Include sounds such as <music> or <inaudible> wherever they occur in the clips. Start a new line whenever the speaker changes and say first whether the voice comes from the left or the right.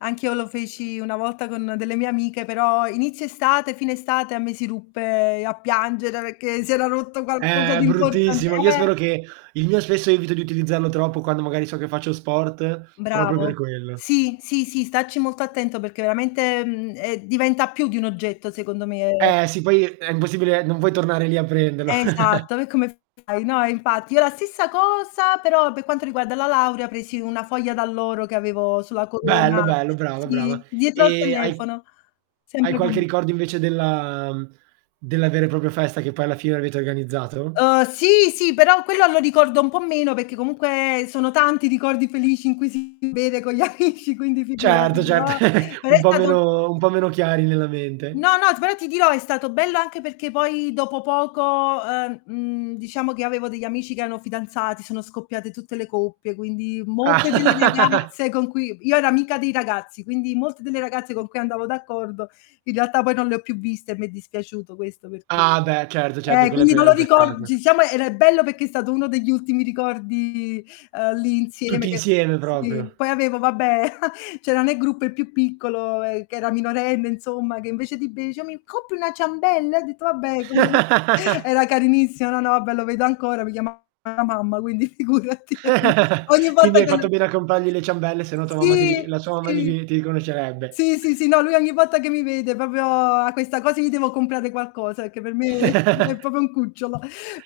left: Anch'io lo feci una volta con delle mie amiche, però inizio estate fine estate, a me si ruppe a piangere, perché si era rotto qualcosa
right: Eh,
left: di importan
right: bruttissimo. Io
left: eh
right: spero che il mio, spesso, evito di utilizzarlo troppo quando, magari, so che faccio sport proprio per
left: Bravo.
right: quello.
left: Sì, sì, sì, stacci molto attento, perché veramente, mhmm, ehm diventa più di un oggetto secondo me, ehm
right: Eh, sì. Poi è impossibile, non puoi tornare lì, a prenderlo. <chuckles>
left: Esatto, e come fai, no, eh, infatti. Io la stessa cosa, però per quanto riguarda la laurea presi una foglia d'alloro che avevo sulla
right: Bello,
left: corona
right: bello, brava, brava.
left: sì, dietro al
right: E hai
left: telefono.
right: hai
left: Sempre
right: qualche
left: con
right: ricordo invece della uhm, della vera e propria festa che poi alla fine avete organizzato?
left: Uhm, sì, sì, però quello lo ricordo un po' meno, perché comunque sono tanti i ricordi felici in cui si beve con gli amici, quindi figurati,
right: Certo, cert
left: però
right: <chuckles>
left: però
right: Un
left: è
right: po'
left: stato
right: meno un po' meno chiari nella mente.
left: No, no, t però ti dirò, è stato bello anche perché poi dopo poco, ehm, mhmm, diciamo che io avevo degli amici che erano fidanzati, sono scoppiate tutte le coppie, quindi molte delle
right: Ah. <laughs>
left: ragazze con cui io ero amica dei ragazzi, quindi molte delle ragazze con cui andavo d'accordo in realtà poi non le ho più viste e m'è dispiaciuto questo, per dire
right: Ah, beh, certo, certo,
left: eh,
right: quella è
left: quindi
right: pe
left: non
right: è
left: lo
right: un
left: ricor
right: peccato.
left: ci siamo era ehm, bello perché è stato uno degli ultimi ricordi, ehm, lì insieme
right: Tutti
left: che
right: insieme
left: sì,
right: proprio.
left: poi avevo vabbè, <chuckles> c'era ne gruppo il più piccolo, ehm, che era minorenne, insomma, che invece di be dice: "Mi coppi una ciambella?" E ho detto: "Vabbè, con ven" <chuckles>
right: <laughs>
left: era carinissimo, no, no, vabbè, lo vedo ancora, mi chiama la mamma, quindi figurati. <unintelligible> Ogni
right: <laughs> Quindi
left: volta
right: hai
left: che lo
right: fatto bene a comprargli le ciambelle se no tua mamma ti
left: Sì,
right: ri la sua mamma
left: sì.
right: gli ti riconoscerebbe.
left: Sì, sì, sì no, lui ogni volta che mi vede, proprio, ha questa cosa gli devo comprare qualcosa, perché per me, sì, è
right: <giggles>
left: proprio un cucciolo.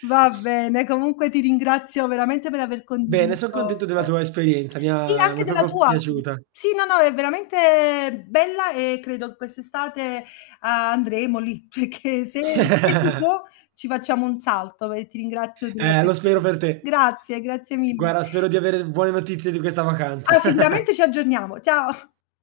left: Va bene, comunque ti ringrazio veramente per aver
right: Bene,
left: condiviso
right: son contento della
left: <tsk>
right: tua esperienza, mi
left: sì,
right: ha mi
left: anche
right: ha
left: della
right: proprio
left: tua.
right: piaciuta.
left: Sì no, no, è veramente bella e credo quest'estate, andremo lì, perché se se si
right: <giggles>
left: può ci facciamo un salto e ti ringrazio della
right: Eh,
left: tua
right: lo spero
left: esperienza.
right: per te.
left: Grazie, grazie mille.
right: Guarda, spero di avere buone notizie di questa vacanza.
left: Ah,
right: <chuckles>
left: sicuramente ci aggiorniamo. Ciao! <chuckles>